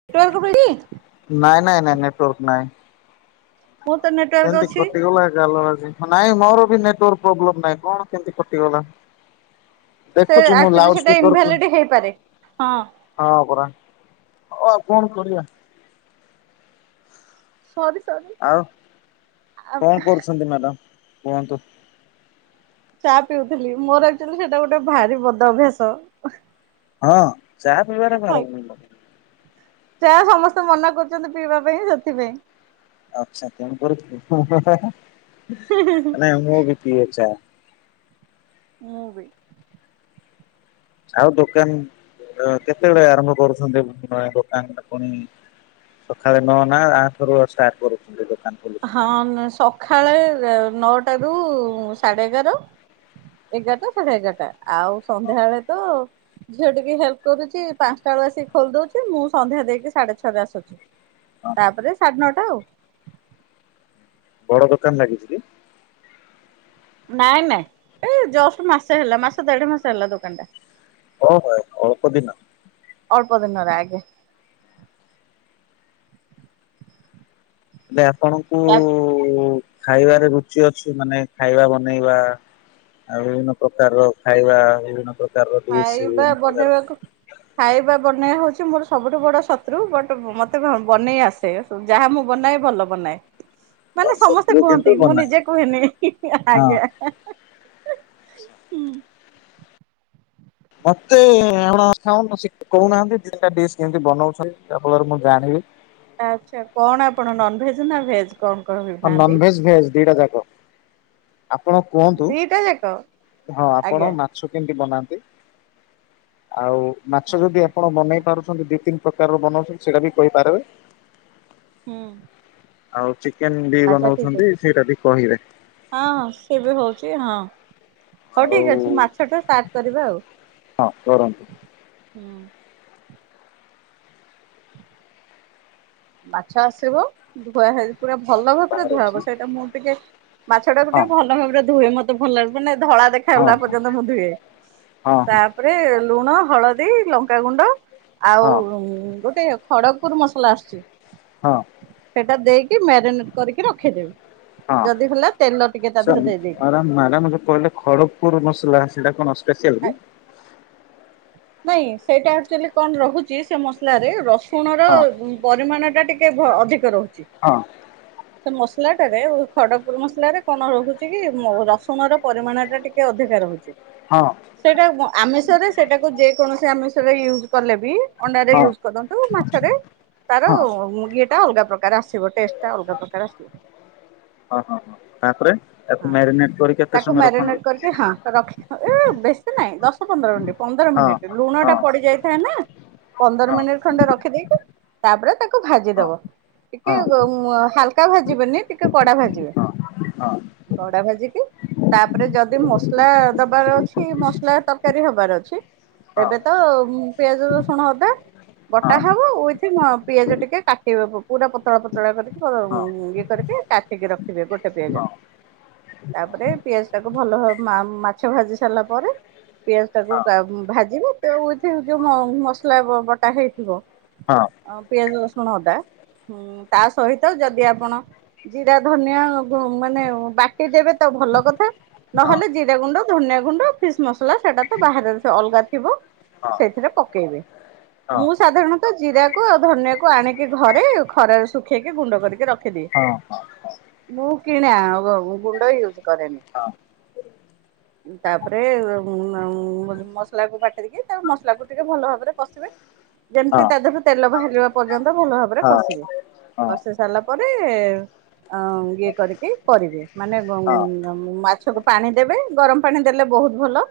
[unintelligible] ନାଇଁ ନାଇଁ ନାଇଁ ନେଟୱାର୍କ ନାହିଁ। ମୁଁ ତ ନେଟୱାର୍କ କେମିତି ଅଛି କଟିଗଲା ଗାଲ ବାଜିକି ନାଇଁ ମୋର ବି ନେଟୱାର୍କ ପ୍ରୋବ୍ଲେମ୍ ନାହିଁ କଣ କେମତି କଟିଗଲା। ସେ ଦେଖୁଛୁ ମୁଁ ଆକ୍ଚୁଆଲି ଲାଉଡସ୍ ସେଟା ସ୍ପିକରକୁ ଇନଭାଲିଡ ହେଇପାରେ। ହଁ ପରା ହଉ ଆଉ କଣ କରିବା? ସରି ସରି। ଆଉ ଆ କଣ କରୁଛନ୍ତି ମ୍ୟାଡ଼ାମ୍ କୁହନ୍ତୁ? ଚା ପିଉଥିଲି ମୋର ଆକ୍ଚ୍ୟଲି ସେଟା ଗୋଟେ ଭାରି ବଧ ଅଭ୍ୟାସ। ହଁ ଚା ପିଇବା ଟା ପାରମପରିକ। ଚା ସମସ୍ତେ ମନା କରୁଚନ୍ତି ପିଇବା ପାଇଁ ସେଥିପାଇଁ। ଆଚ୍ଛା ତେଣୁ କରି ହୁଁ ହୁଁ ହାଁ ହାଁ ନାଇଁ ମୁଁ ବି ପିଏ ଚା। ମୁଁ ବି। ଆଉ ଦୋକାନ ଅ କେତେବେଳେ ଆରମ୍ଭ କରୁଛନ୍ତି ଆଁ ଦୋକାନ ଟା ପୁଣି? ସକାଳେ ନ ନା ଆଥୁରୁ ଅଛା କରୁଛନ୍ତି ଦୋକାନ ଖୋଲୁଛନ୍ତି। ହଁ ନା ସଖାଳେ ନେ ନଅ ଟାରୁ ସାଢ଼େ ଏଗାର। ଏଗାର ଟା ସାଢ଼େ ଏଗାର ଟା ଆଉ ହଁ ସନ୍ଧ୍ୟା ବେଳେ ତ ଝିଅ ଟିକେ ହେଲ୍ପ କରୁଚି ପାଂଶଟା ବେଳୁ ଆସିକି ଖୋଲି ଦୋଉଛି ମୁଁ ସନ୍ଧ୍ୟା ଦେଇକି ସାଢ଼େ ଛଅଟାରେ ଆସୁଛି। ହଁ ତାପରେ ସାଢ଼େ ନଅ ଟା ଆଉ। ବଡ଼ ଦୋକାନ୍ ଲାଗିଚି କି? ନାଇଁ ନାଇଁ ଏ ଜଷ୍ଟ ମାସେ ହେଲା ମାସେ ଦେଢ଼ ମାସେ ହେଲା ଦୋକାନ୍ ଟା। ଓହେ ଅଳପ ଦିନ୍ ଅଳ୍ପ ଦିନର ଆଜ୍ଞା। ହେଲେ ଆପଣଙ୍କୁ ଖାଇବାରେ ରୁଚି ଅଛି ମାନେ ଖାଇବା ବନେଇବା ଆଉ ବିଭିନ୍ନ ପ୍ରକାର ର ଖାଇବା ବିଭିନ୍ନ ପ୍ରକାର ଖାଇବା ବନେଇ ବାକୁ ଖାଇବା ବନେଇବା ହୋଉଚି ମୋର୍ ସବୁଠୁ ବଡ଼ ଶତ୍ରୁ ବଟ୍ ଭ ମତେ ବନେଇ ଆସେ। ଯାହା ମୁଁ ବନାଏ ଭଲ ବନାଏ। [inaudible] ମାନେ ସମସ୍ତେ ଶତ୍ରୁ କିନ୍ତୁ କୁହନ୍ତି ମୁଁ ବନାଏ ନିଜେ କୁହେନି ହିଁ ହଁ। ଆଜ୍ଞା। ଏ ହୁଁ। ମତେ ଆପଣ [unintelligible] କହୁ ନାହାନ୍ତି ଦି ଟା ଡିସ୍ କେମିତି ବନୋଉଛନ୍ତି ଯାହା ଫଳରେ ମୁଁ ଜାଣିବି। ଆଛା କଣ ଆପଣ ନନଭେଜ୍ ନା ଭେଜ୍ କଣ କଣ କହୁ ନାହାନ୍ତି। ନନ୍ ଭେଜ୍ ଭେଜ୍ ଦି ଟା ଯାକ ଆପଣ କୁହନ୍ତୁ ଦିଟା ଯାକ ହଁ ଆପଣ ଆଜ୍ଞା ମା ମାଛ କେମିତି ବନାନ୍ତି ଆଉ ମାଛ ଯଦି ଆଚ୍ଛା ଆପଣ ବନେଇ ପାରୁ ଦୁଇ ତିନି ପ୍ରକାରର ବନାଉଛନ୍ତି ସେଟା ବି କହିପାରେ। ହୁଁ। ଆଉ ଚିକେନ୍ ବି ଆଚ୍ଛା ଠିକ ଅଛି ବନଉଛନ୍ତି ସେଇଟା ବି କହିବେ? ହଁ ହଁ ସେ ବି ହଉଛି ହଁ। ହଉ ଆଉ ଠିକ୍ ଅଛି ମାଛ ଟା ଷ୍ଟାର୍ଟ କରିବା ଆଉ ହଁ କରନ୍ତୁ। ହୁଁ। ବାଛା ଆସିବ ଧୁଆ ହେ ପୁରା ଭଲ ଭାବରେ ବାହାରେ ଅଛି। ଧୁଅବ ସେଇଟା ମୁଁ ଟିକେ ମାଛଟାକୁ ହଁ ଟିକେ ଭଲ ଭାବରେ ଧୁଏ ମତେ ଭଲ ଲାଗୁ ମାନେ ଧଳା ହଁ ଦେଖାଗଲା ହଁ ପର୍ଯ୍ୟନ୍ତ ମୁଁ ଧୁଏ ହଁ ତା ହଁ ଉପରେ ଲୁଣ ହଳଦୀ ଲଙ୍କାଗୁଣ୍ଡ ଆଉ ହଁ ଗୋଟେ ଖଡ଼ଗ ପୁର ମସଲା ଆସୁଛି। ହଁ। ସେଟା ଦେଇକି ମ୍ୟାରିନେଟ୍ କରିକି ରଖିଦେବି। ହଁ ଯଦି ହେଲା ତେଲ ଟିକେ ତା ସେମ୍ ଦେହରେ ଦେଇ ଦେଇକି ମ୍ୟାଡମ ମ୍ୟାଡମ କହିଲେ ଖଡପୁର ମସଲା ସେଇଟା କଣ ସ୍ପେଶସିଆଲ କି? ନାଇଁ ସେଇଟା ଆକ୍ଚୁଏଲି କଣ ରୋହୁଛି ସେ ମସଲା ରେ ରସୁଣର ହଁ। ପରିମାଣଟା ଟିକେ ଭ ଅଧିକ ରହୁଛି। ହଁ। ସେ ମସଲାଟାରେ ଖଡପୁର ମସଲା ରେ କଣ ରହୁଛି କି ରସୁଣ ର ପରିମାଣ ଟା ଟିକେ ଟିକେ ଅଧିକା ରହୁଛି। ହଁ। ସେଇଟା ଆମିଷରେ ସେଟାକୁ ଯେ କୌଣସି ଆମିଷରେ ୟୁଜ କଲେ ବି ଅଣ୍ଡାରେ ହଁ ୟୁଜ୍ କରନ୍ତୁ ମାଛରେ ତାର ହଁ ହଁ ଉଁ ଇଏ ଟା ଅଲଗା ପ୍ରକାର ଆସିବ, ଟେଷ୍ଟଟା ଅଲଗା ପ୍ରକାର ଆସିବ। ଓ -ହ- ହ ତାପରେ ତାକୁ ହଁ। ମ୍ୟାରିନେଟ କରି କେତେ ସମୟ ରଖନ୍ତି? ରଖ ଏ ବେଶୀ ନାଇଁ, ଦଶ ପନ୍ଦର ମିନିଟ ପନ୍ଦର ହଁ ମିନିଟ ହଁ ଲୁଣଟା ପଡିଯାଇ ଥାଏ ନା, ପନ୍ଦର ହଁ ମିନିଟ ଖଣ୍ଡେ ରଖିଦେଇକି ତାପରେ ତାକୁ ହଁ ହଁ ଭାଜିଦବ, ଟିକେ ହଁ ହାଲକା ଭାଜିବେନି, ଟିକେ କଡା ଭାଜିବେ ହଁ ହଁ ହଁ କଡା ଭାଜିକି ତାପରେ ଯଦି ମସଲା ଦବାର ଅଛି, ମସଲା ତରକାରୀ ହବାର ଅଛି ହଁ ହଁ ତେବେ ତ ପିଆଜ, ରସୁଣ, ଅଦା ବଟା ହଁ ହେବ ଉଇଥି ପିଆଜ ଟିକେ କାଟ ପୁରା ପତଳା ପତଳା କରିକି, ହଁ ହଁ ହଁ ଇଏ କରିକି କା ଟିକି ରଖିବେ ଗୋଟେ ପିଆ ହଁ। ତାପରେ ପିଆଜଟାକୁ ଭଲ ଭାବ ମା-ମାଛ ଭାଜି ସାରିଲା ପରେ, ପିଆଜ ଟାକୁ ଭାଜିବେ, ତ ଉଇଥ୍ ଯୋଉ ମସଲା ବଟା ହେଇଥିବ ହଁ ଅ ପିଆଜ, ରସୁଣ, ଅଦା। ତା ସହିତ ଯଦି ଆପଣ ଜିରା, ଧନିଆ ମାନେ ବାଟି ଦେବେ ତ ଭଲ କଥା। ନହେଲେ ଜିରା ଗୁଣ୍ଡ, ଧନିଆ ଗୁଣ୍ଡ, ଫିସ୍ ମସଲା ସେଟା ତ ବାହାରେ ସେ ଅଲଗା ଥିବ, ସେଇଥିରେ ପକେଇବେ। ମୁଁ ସାଧାରଣତଃ, ଜିରାକୁ ଆଉ ଧନିଆକୁ ଆଣିକି ଘରେ ଖରାରେ ଶୁଖେଇକି ଗୁଣ୍ଡ କରିକି ରଖିଦିଏ। ହଁ- ହଁ। ମୁଁ କିଣା ଗୁଣ୍ଡ ୟୁଜ୍ କରେନି। ତାପରେ ଉଁ ମସଲାକୁ ପକେଇିକି ତା ମସଲାକୁ ଟିକେ ଭଲ ଭାବରେ କଷିବେ, ଯେମିତି ତା ଦେହରେ ତେଲ ବାହାରିବା ପର୍ଯ୍ୟନ୍ତ ଭଲ ଭାବରେ କଷିବେ, କଷି ସାରିଲା ପରେ ଅ ଇଏ କରିକି କରିବେ, ମାନେ ମ - ମ - ମ ମାଛକୁ ପାଣି ଦେବେ ଗରମ ପାଣି ଦେଲେ ବହୁତ ଭଲ।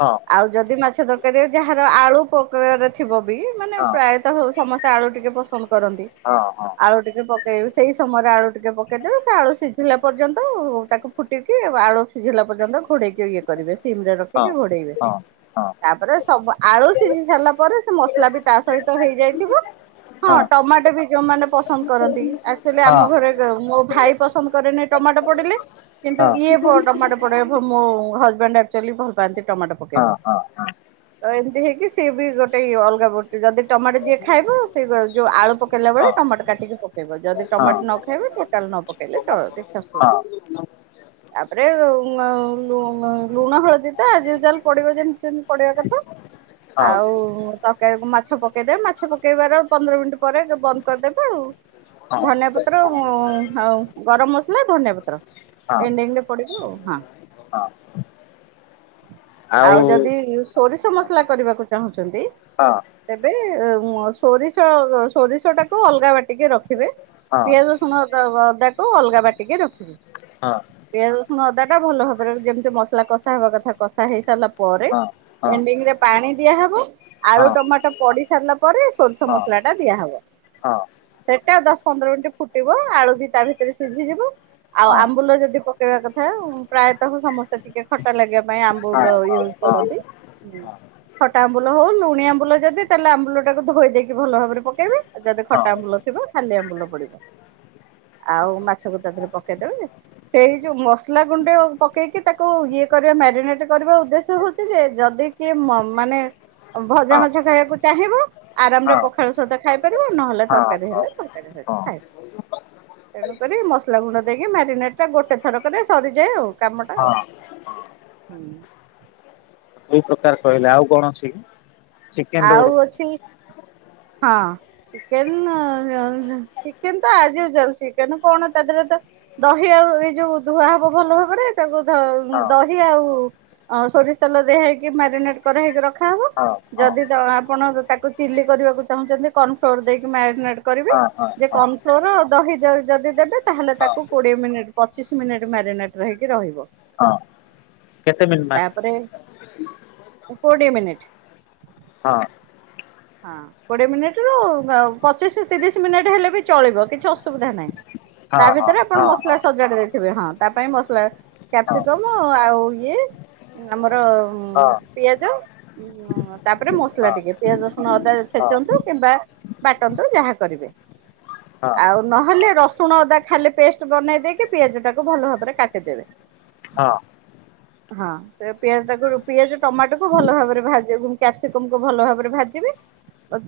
ହଁ। ଆଉ ଯଦି ମାଛ ତରକାରୀ ଯାହାର ଆଳୁ ପକେଆର ଥିବ ବି, ମାନେ ପ୍ରାୟତଃ ସମସ୍ତେ ସେ ଆଳୁ ଟିକେ ପସନ୍ଦ କରନ୍ତି। ହଁ ହଁ ଆଳୁ ଟିକେ ପକେଇବେ, ସେଇ ସମୟରେ ଆଳୁ ଟିକେ ପକେଇଦେବେ। ସେ ଆଳୁ ସିଝିଲା ପର୍ଯ୍ୟନ୍ତ, ତାକୁ ଫୁଟିକି ଆଳୁ ସିଝିଲା ପର୍ଯ୍ୟନ୍ତ ଘୋଡ଼େଇକି ଇଏ କରିବେ, ସିମରେ ହଁ ରଖିକି ଘୋଡ଼େଇବେ। ହଁ ହଁ। ତାପରେ ସବୁ ଆଳୁ ହଁ ସିଝି ସାରିଲା ପରେ, ସେ ମସଲା ବି ତା ସହିତ ହେଇଯାଇଥିବ। ହଁ ଟମାଟ ବି ଯୋଉମାନେ ପସନ୍ଦ କରନ୍ତି। ଆକ୍ଚୁଆଲି ହଁ ଆମ ଘରେ ମୋ ଭାଇ ପସନ୍ଦ କରେନି ଟମାଟ ପଡିଲେ, ହଁ କିନ୍ତୁ ହଁ। ଇଏ ଟମାଟ ମୋ ହଜବେଣ୍ଡ ଆକ୍ଚୁ ଲି ଭଲ ପାଆନ୍ତି ଟମାଟୋ ହଁ ପକେଇଲେ। ହଁ ହଁ ତ ଏମିତି ହେଇକି ସିଏ ବି ଗୋଟେ ଅଲଗା ବଟା, ଯଦି ଟମାଟୋ ଯିଏ ଖାଇବ ସେ ଯୋଉ ଆଳୁ ପ ପକେଇଲା ବବେଳେ ଟମାଟ କାଟିକି ପକେଇବ, ଯଦି ଟମାଟ ନ ଖାଇବେ ଟୋଟାଲ ନ ପକେଇଲେ ଚଳିବ କିଛି ଅସୁ ହଁ। ତାପରେ ଲୁଣ ହଳଦୀ ତ ଆଜ ୟୁଜାଲ ପଡିବ ଯେମ ମିତି ପଡିଆ କଥା, ଆଉ ତ [unintelligible] ମାଛ ପକେଇଦେବେ, ମାଛ ପକେଇବାର ପନ୍ଦର ମିନିଟ୍ ପରେ ବନ୍ଦ କରିଦେବେ ଆଉ। ହଁ ହଁ। ଧନିଆପତ୍ର ଆଉ ଗରମ ମସଲା, ଧନିଆ ପତ୍ର ଏନ୍ଡିଙ୍ଗ ରେ ପଡିବ ଆଉ ହଁ। ହଁ ଆଉ ଯଦି ସୋରିଷ ମସଲା କରିବାକୁ ଚାହୁଁଛନ୍ତି ହଁ। ତେବେ ସୋରିଷ, ସୋରିଷଟାକୁ ଅଲଗା ବାଟିକି ରଖିବେ। ହଁ ହଁ ପିଆଜ, ରସୁଣ, ଅଦା ଅଦାକୁ ଅଲଗା ବାଟିକି ରଖିବେ। ହଁ ହଁ ପିଆଜ, ରସୁଣ, ଅଦାଟା ଭଲ ଭାବରେ ଯେମିତି ମସଲା କଷା ହବା କଥା। କଷା ହେଇ ସାରିଲା ପରେ ହଁ। ହଁ ହଁ ହଁ ହଁ ହଁ ହଁ ହଁ ହଁ। ହଁ ଏଣ୍ଡିଙ୍ଗ ରେ ପାଣି ଦିଆହବ ଆଳୁ ହଁ ଟମାଟ ପଡି ସାରିଲା ପରେ, ସୋରିଷ ମସଲାଟା ଦିଆହବ। ହଁ ସେଇଟା ଦଶ ପନ୍ଦର ମିନିଟ ଫୁଟିବ ଆଳୁ ବି ତା ଭିତରେ ସିଝିଯିବ ଆଉ ଆମ୍ବୁଲ ଯଦି ପକେଇବା କଥା ପ୍ରାୟତଃ ସମସ୍ତେ ଟିକେ ଖଟା ଲାଗିବା ପାଇଁ ଆମ୍ବୁଲ ୟୁଜ୍ କରନ୍ତି। ଖଟା ଆମ୍ବୁ ହଉ ଲୁଣି ଆମ୍ବୁଲ ଯଦି ତାହେଲେ ଆମ୍ବୁ ଟାକୁ ଧୋଇ ଦେଇକି ଭଲ ଭାବରେ ପକବେ ଯଦି ଖଟା ଆମ୍ବୁଲ ଥିବ ଖାଲି ଆମ୍ବୁଲ ପଡିବ। ହୁଁ ଆଉ ମାଛକୁ ତା ଦେରେ ପକେଇଦବେ ସେଇ ଯୋଉ ମସଲା ଗୁଣ୍ଡ ପକେଇକି ତାକୁ ଇଏ କରିବା ମ୍ୟାରିନେଟ କରିବା ଉଦ୍ଦେଶ୍ୟ ହଉଛି ଯେ ଯଦି କିଏ ମାନେ ଭଜା ମାଛ ଖାଇବାକୁ ଚାହିଁବ ହଁ ଆରାମରେ ପଖାଳ ତା ସହିତ ଖାଇପାରିବ ନହେଲେ ତରକାରୀ ହେଲେ ତରକାରୀ ଖାଇବ। ହ ତେଣୁ କରି ମସଲା ଗୁଣ୍ଡ ଦେଇକି ମ୍ୟାରିନେଟ୍ ଟା ଗୋଟେ ଥରକରେ ସରିଯାଏ ଆଉ କାମଟା ଆଉ ହଁ। ହୁଁ। ଏଇ ପ୍ରକାର କହିଲେ ଆଉ କଣ ଅଛି କି? ଚିକେନ ର ଆଉ ଗୋଟେ ଅଛି ହଁ। ଚିକେନ ଚିକେନ ତ ଆଯା ଉଜାଲ ଚିକେନ କଣ ତା ଦେହରେ ତ ଦହି ଆଉ ଏଇ ଯୋଉ ଧୁଆ ହବ ଭଲ ଭାବରେ ତାକୁ ହଁ ଦହି ଆଉ ସୋରିଷ ତେଲ ଦିଆ ହେଇକି ମ୍ୟାରିନେଟ କରାହେଇକି ରଖାହବ। ହଁ ହଁ। ଯଦି ଆପଣ ତାକୁ ଚିଲି କରିବାକୁ ଚାହୁଁଛନ୍ତି କର୍ଣ ଫ୍ଲୋର ଦେଇକି ମ୍ୟାରିନେଟ କରିବେ। ହଁ ହଁ ଯେ କର୍ଣ ହଁ ଫ୍ଲୋର ଦହି ଯଦି ଦେବେ ତାହେଲେ ତାକୁ କୋଡ଼ିଏ ମିନିଟ୍ ପଚିଶ ମିନିଟ୍ ମ୍ୟାରିନେଟ୍ ରହିକି ରହିବ। ହଁ। କେତେ ମିନିଟ୍ ମାରିଲ ତାପରେ କୋଡିଏ ମିନିଟ୍ ହଁ। ହଁ କୋଡିଏ ମିନିଟ ରୁ ପଚିଶ ତିରିଶ ମିନିଟ୍ ହେଲେ ବି ଚଳିବ କିଛି ଅସୁବିଧା ନାହିଁ। ହଁ ତା ହଁ ଭିତରେ ଆପଣ ହଁ ମସଲା ସଜାଡି ଦେବେ। ହଁ ତା ପାଇଁ ମସଲା ହଁ କ୍ୟାପସିକମ୍ ଆଉ ଇଏ ଆମର ହଁ। ପିଆଜ ତାପରେ ମସଲା ହଁ ଟିକେ ପିଆଜ ରଶୁଣ ଅଦା ହଁ ହଁ ହଁ ହଁ ଛେଚନ୍ତୁ କିମ୍ବା ବାଟନ୍ତୁ ଯାହା କରିବେ ଆଉ। ନହେଲେ ରସୁଣ ଅଦା ଖାଲି ପେଷ୍ଟ ବନେଇ ଦେଇକି ପିଆଜ ଟାକୁ ଭଲ ଭାବରେ କାଟିଦେବେ। ହଁ। ହଁ ସେ ପିଆଜ ଟା ପିଆଜ ଟମାଟୋ କୁ ଭଲ ଭାବରେ ଭାିବ କ୍ୟାପ୍ସିକମ କୁ ଭଲ ଭାବରେ ଭାଜିବେ।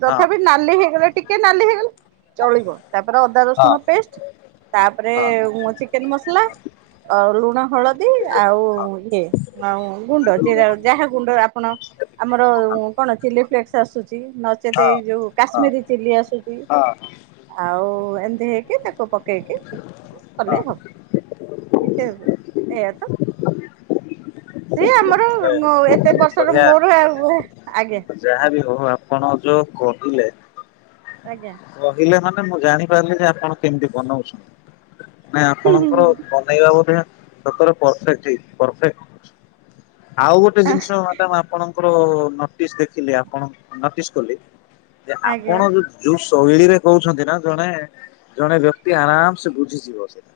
ତଥାପି ନାଲି ହେଇଗଲେ ଟିକେ ନାଲି ହେଇଗଲେ ଚଳିବ। ତାପରେ ଅଦା ରସୁଣ ପେଷ୍ଟ ତାପରେ ଚିକେନ ମସଲା ଅ ଲୁଣ ହଳଦୀ ଆଉ ଇଏ ଆଉ ଗୁଣ୍ଡରା ଯାହା ଗୁଣ୍ଡ ଆପଣ ଆମର କଣ ଚିଲି ଫ୍ଲେକ୍ସ ଆସୁଛି। ନଚେତ ଏଇ ଯୋଉ କାଶ୍ମୀରୀ ଚିଲି ଆସୁଛି ହଁ ହଁ ଆଉ ଏମିତି ହେଇକି ତାକୁ ପକେଇକି କଲେ ହବ। ଏ ଏଇଆ ତ ସିଏ ଆମର। ହଁ ଏତେ ବର୍ଷର ମୋର ଆଉ ଆଜ୍ଞା। ଯାହା ବିି ହଉ ଆପଣ ଯୋଉ କହିଲେ ଆଜ୍ଞା। କହିଲେ ମାନେ ମୁଁ ଜାଣିପାରିଲି ଯେ ଆପଣ କେମିତି ବନଉଛନ୍ତି ନା ଆପଣଙ୍କର ବନେଇ ବାବୁ ସତରେ ପରଫେକ୍ଟ ହେଇଚି ପରଫେକ୍ଟ। ଆଉ ଗୋଟେ ଜିନିଷ ମାନେ ଆପଣଙ୍କୁ ଙ୍କ ନୋଟିସ ଦେଖିଲି ଆପଣ ନୋଟିସ୍ କଲି ଯେ ଆଜ୍ଞା ଆପଣ ଯଦି ଯୋଉ ଶୈଳୀରେ କହୁଛନ୍ତି ନା ଜଣେ ଜଣେ ବ୍ୟକ୍ତି ଆରାମ ସେ ବୁଝିଯିବ ସେଇଟା।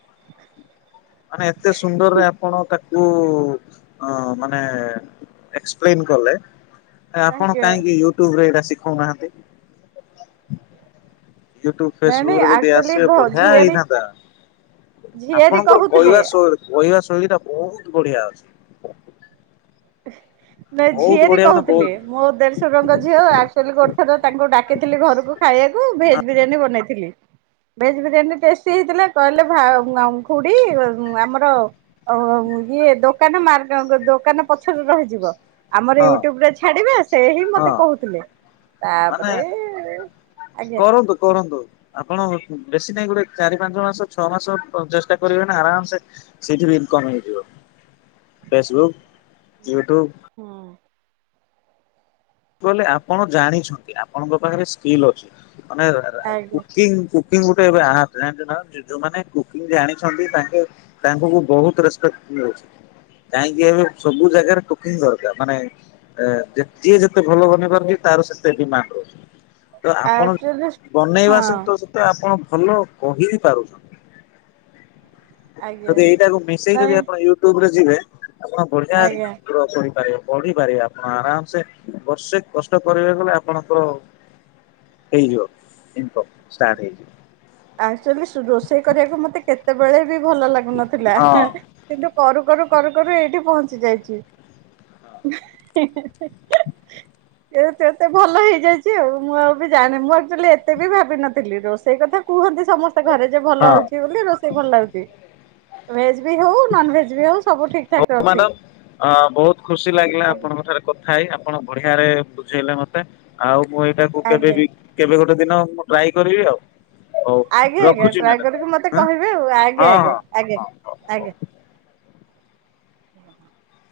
[inaudible] ମାନେ ଏତେ ସୁନ୍ଦରରେ ଆପଣ ତା କ ଅ ମାନେ ଏସପ୍ଲେନ କଲେ ଆପଣ ଆଜ୍ଞା କାହିଁକି ୟୁଟ୍ୟୁବ ରେ ଏଇଟା ଶିଖଉନାହାନ୍ତି। ୟୁଟ୍ୟୁବ ନାଇଁ ଫେସବୁକ ନାଇଁ ରେ ଯଦି ଆକ୍ଚୁଆଲି ଆସିବେ ବଢିଆ ଝିଆରୀ ହେଇଥାନ୍ତା। ଝିଆରୀ ଆପଣଙ୍କର କହୁଥିଲେ କହିବା ଶୈଳ କହିବା ଶୈଳୀ ଟା ବହୁତ ବଢିଆ ଅଛି। ନା ବହୁତ ଝିଅ ଟି ବଢିଆ ମାନେ ବହୁତ କହୁଥିଲେ। ମୋ ଦେଶଶୁରଙ୍କ ଝିଅ ଆଚୁଆଲି ଗୋଟେ ଥର ତାଙ୍କୁ ଡାକିଥିଲି ଘରକୁ ଖାଇବାକୁ ଭେଜ ବିରିୟାନୀ ବନେଇଥିଲି। ଭେଜ ବିରିୟାନୀ ଟେଷ୍ଟି ହେଇଥିଲା କହିଲେ ଭା ଉଁ ଆଁ ଉଁ ଖୁଡି ଆମର ଅ ଇଏ ଦୋକାନ ମାର୍ଗ ଦୋକାନ ପଛରେ ରହିଯିବ ଆମର ହଁ ୟୁଟ୍ୟୁବ ରେ ଛାଡିବେ ସେ ହିଁ ହଁ ମତେ କହୁଥିଲେ। ମାନେ ତାପରେ ଏ କରନ୍ତୁ କରନ୍ତୁ। ଆପଣ ବେଶୀ ନାହିଁ ଗୋଟେ ଚାରି ପାଞ୍ଚ ମାସ ଛଅ ମାସ ଚେଷ୍ଟା କରିବେ ନା ଆରାମସେ ସେଇଥି ବି ଇନ କମ ହେଇଯିବ ଫେସବୁକ୍, ୟୁଟ୍ୟୁବ। ହଁ। କହିଲେ ଆପଣ ଜାଣିଛନ୍ତି ଆପଣଙ୍କ ପାଖରେ ସ୍କିଲ୍ ଅଛି ମାନେ ଆଜ୍ଞା କୁକିଂ କିଂ ଗୋଟେ ଆପ୍ ଜନିଚନା ଯୋଉମାନେ କୁକିଂ ଜାଣିଛନ୍ତି ତାଙ୍କେ ତାଙ୍କୁ ମୁ ବହୁତ ରେସ୍ପେକ୍ଟ ମିଳୁଚି। କାହିଁକି ଏବେ ସବୁ ଜାଗାରେ ଟୋକି ଦରକାର ମାନେ ଯିଏ ଯେତେ କେତେ ଭଲ ବନେଇ ପାରନ୍ତି ତାର ସେତେ ଡିମାଣ୍ଡ ରହୁଛି ତ ଆପଣ ଆକ୍ଚୁଆଲି ହଁ ବନେଇବା ସହିତ ତ ଆପଣ ଭଲ କହି ବି ପାରୁଛନ୍ତି। ଆଜ୍ଞା ଯଦି ଏଇଟାକୁ ମିଶେଇ ଯଦି ନାଇଁ ଆପଣ ୟୁଟ୍ୟୁବରେ ଯିବେ ଆପଣ ବଢିଆ ଆଜ୍ଞା। ପ୍ରୋ କରିପାରିବେ ପଢିପାରିବେ ଆପଣ ଆରାମ ସେ ବର୍ଷେ କଷ୍ଟ କରିବାକୁ ଗଲେ ଆପଣଙ୍କର [unintelligible] ଆଚୁଆଲି ରୋଷେଇ କରିବାକୁ ମତେ କେତେବେଳେ ବି ଭଲ ଲାଗୁନଥିଲା। ହଁ କିନ୍ତୁ କରୁ କରୁ କରୁ କରୁ ଏଇଠି ପହଞ୍ଚି ଯାଇଛି। [unintelligible] ଏ ତ ଏତେ ଭଲ ହେଇଯାଇଛି ଆଉ ମୁଁ ଆଉ ବି ଜାଣିନି ମୁଁ ଆକ୍ଚୁଆଲି ଏତେ ବି ଭାବିନଥିଲି ରୋଷେଇ କଥା କୁହନ୍ତି ସମସ୍ତେ ଘରେ ଯେ ଭଲ ହଁ ହଉଛି ବୋଲି ରୋଷେଇ ଭଲ ଲାଗୁଛି ଭେଜ୍ ବି ହଉ ନନ ଭେଜ ବି ହଉ ସବୁ ଠିକ୍। ମ୍ୟାଡମ ବହୁତ ଖୁସି ଲାଗିଲା ଆଜ୍ଞା ଆପଣଙ୍କ ଠାରେ କଥା ହେଇ ଆପଣ ବଢିଆରେ ବୁଝେଇଲେ ମ ଆଉ ମୁଁ ଏଇଟାକୁ କେବେ ଆଜ୍ଞା। ବି କେବେ ଗୋଟେ ଦିନ ମୁଁ ଟ୍ରାଏ କରିବି ଆଉ। ହଉ ଆଜ୍ଞା ଆଜ୍ଞା ରଖୁଛି ଟ୍ରାଏ ମ୍ୟାଡ଼ାମ କରିକି ମତେ ହଁ କହିବେ ଆଉ ଆଜ୍ଞା ହଁ। ଆଜ୍ଞା ହଁ। ଆଜ୍ଞା ଆଜ୍ଞା। [inaudible]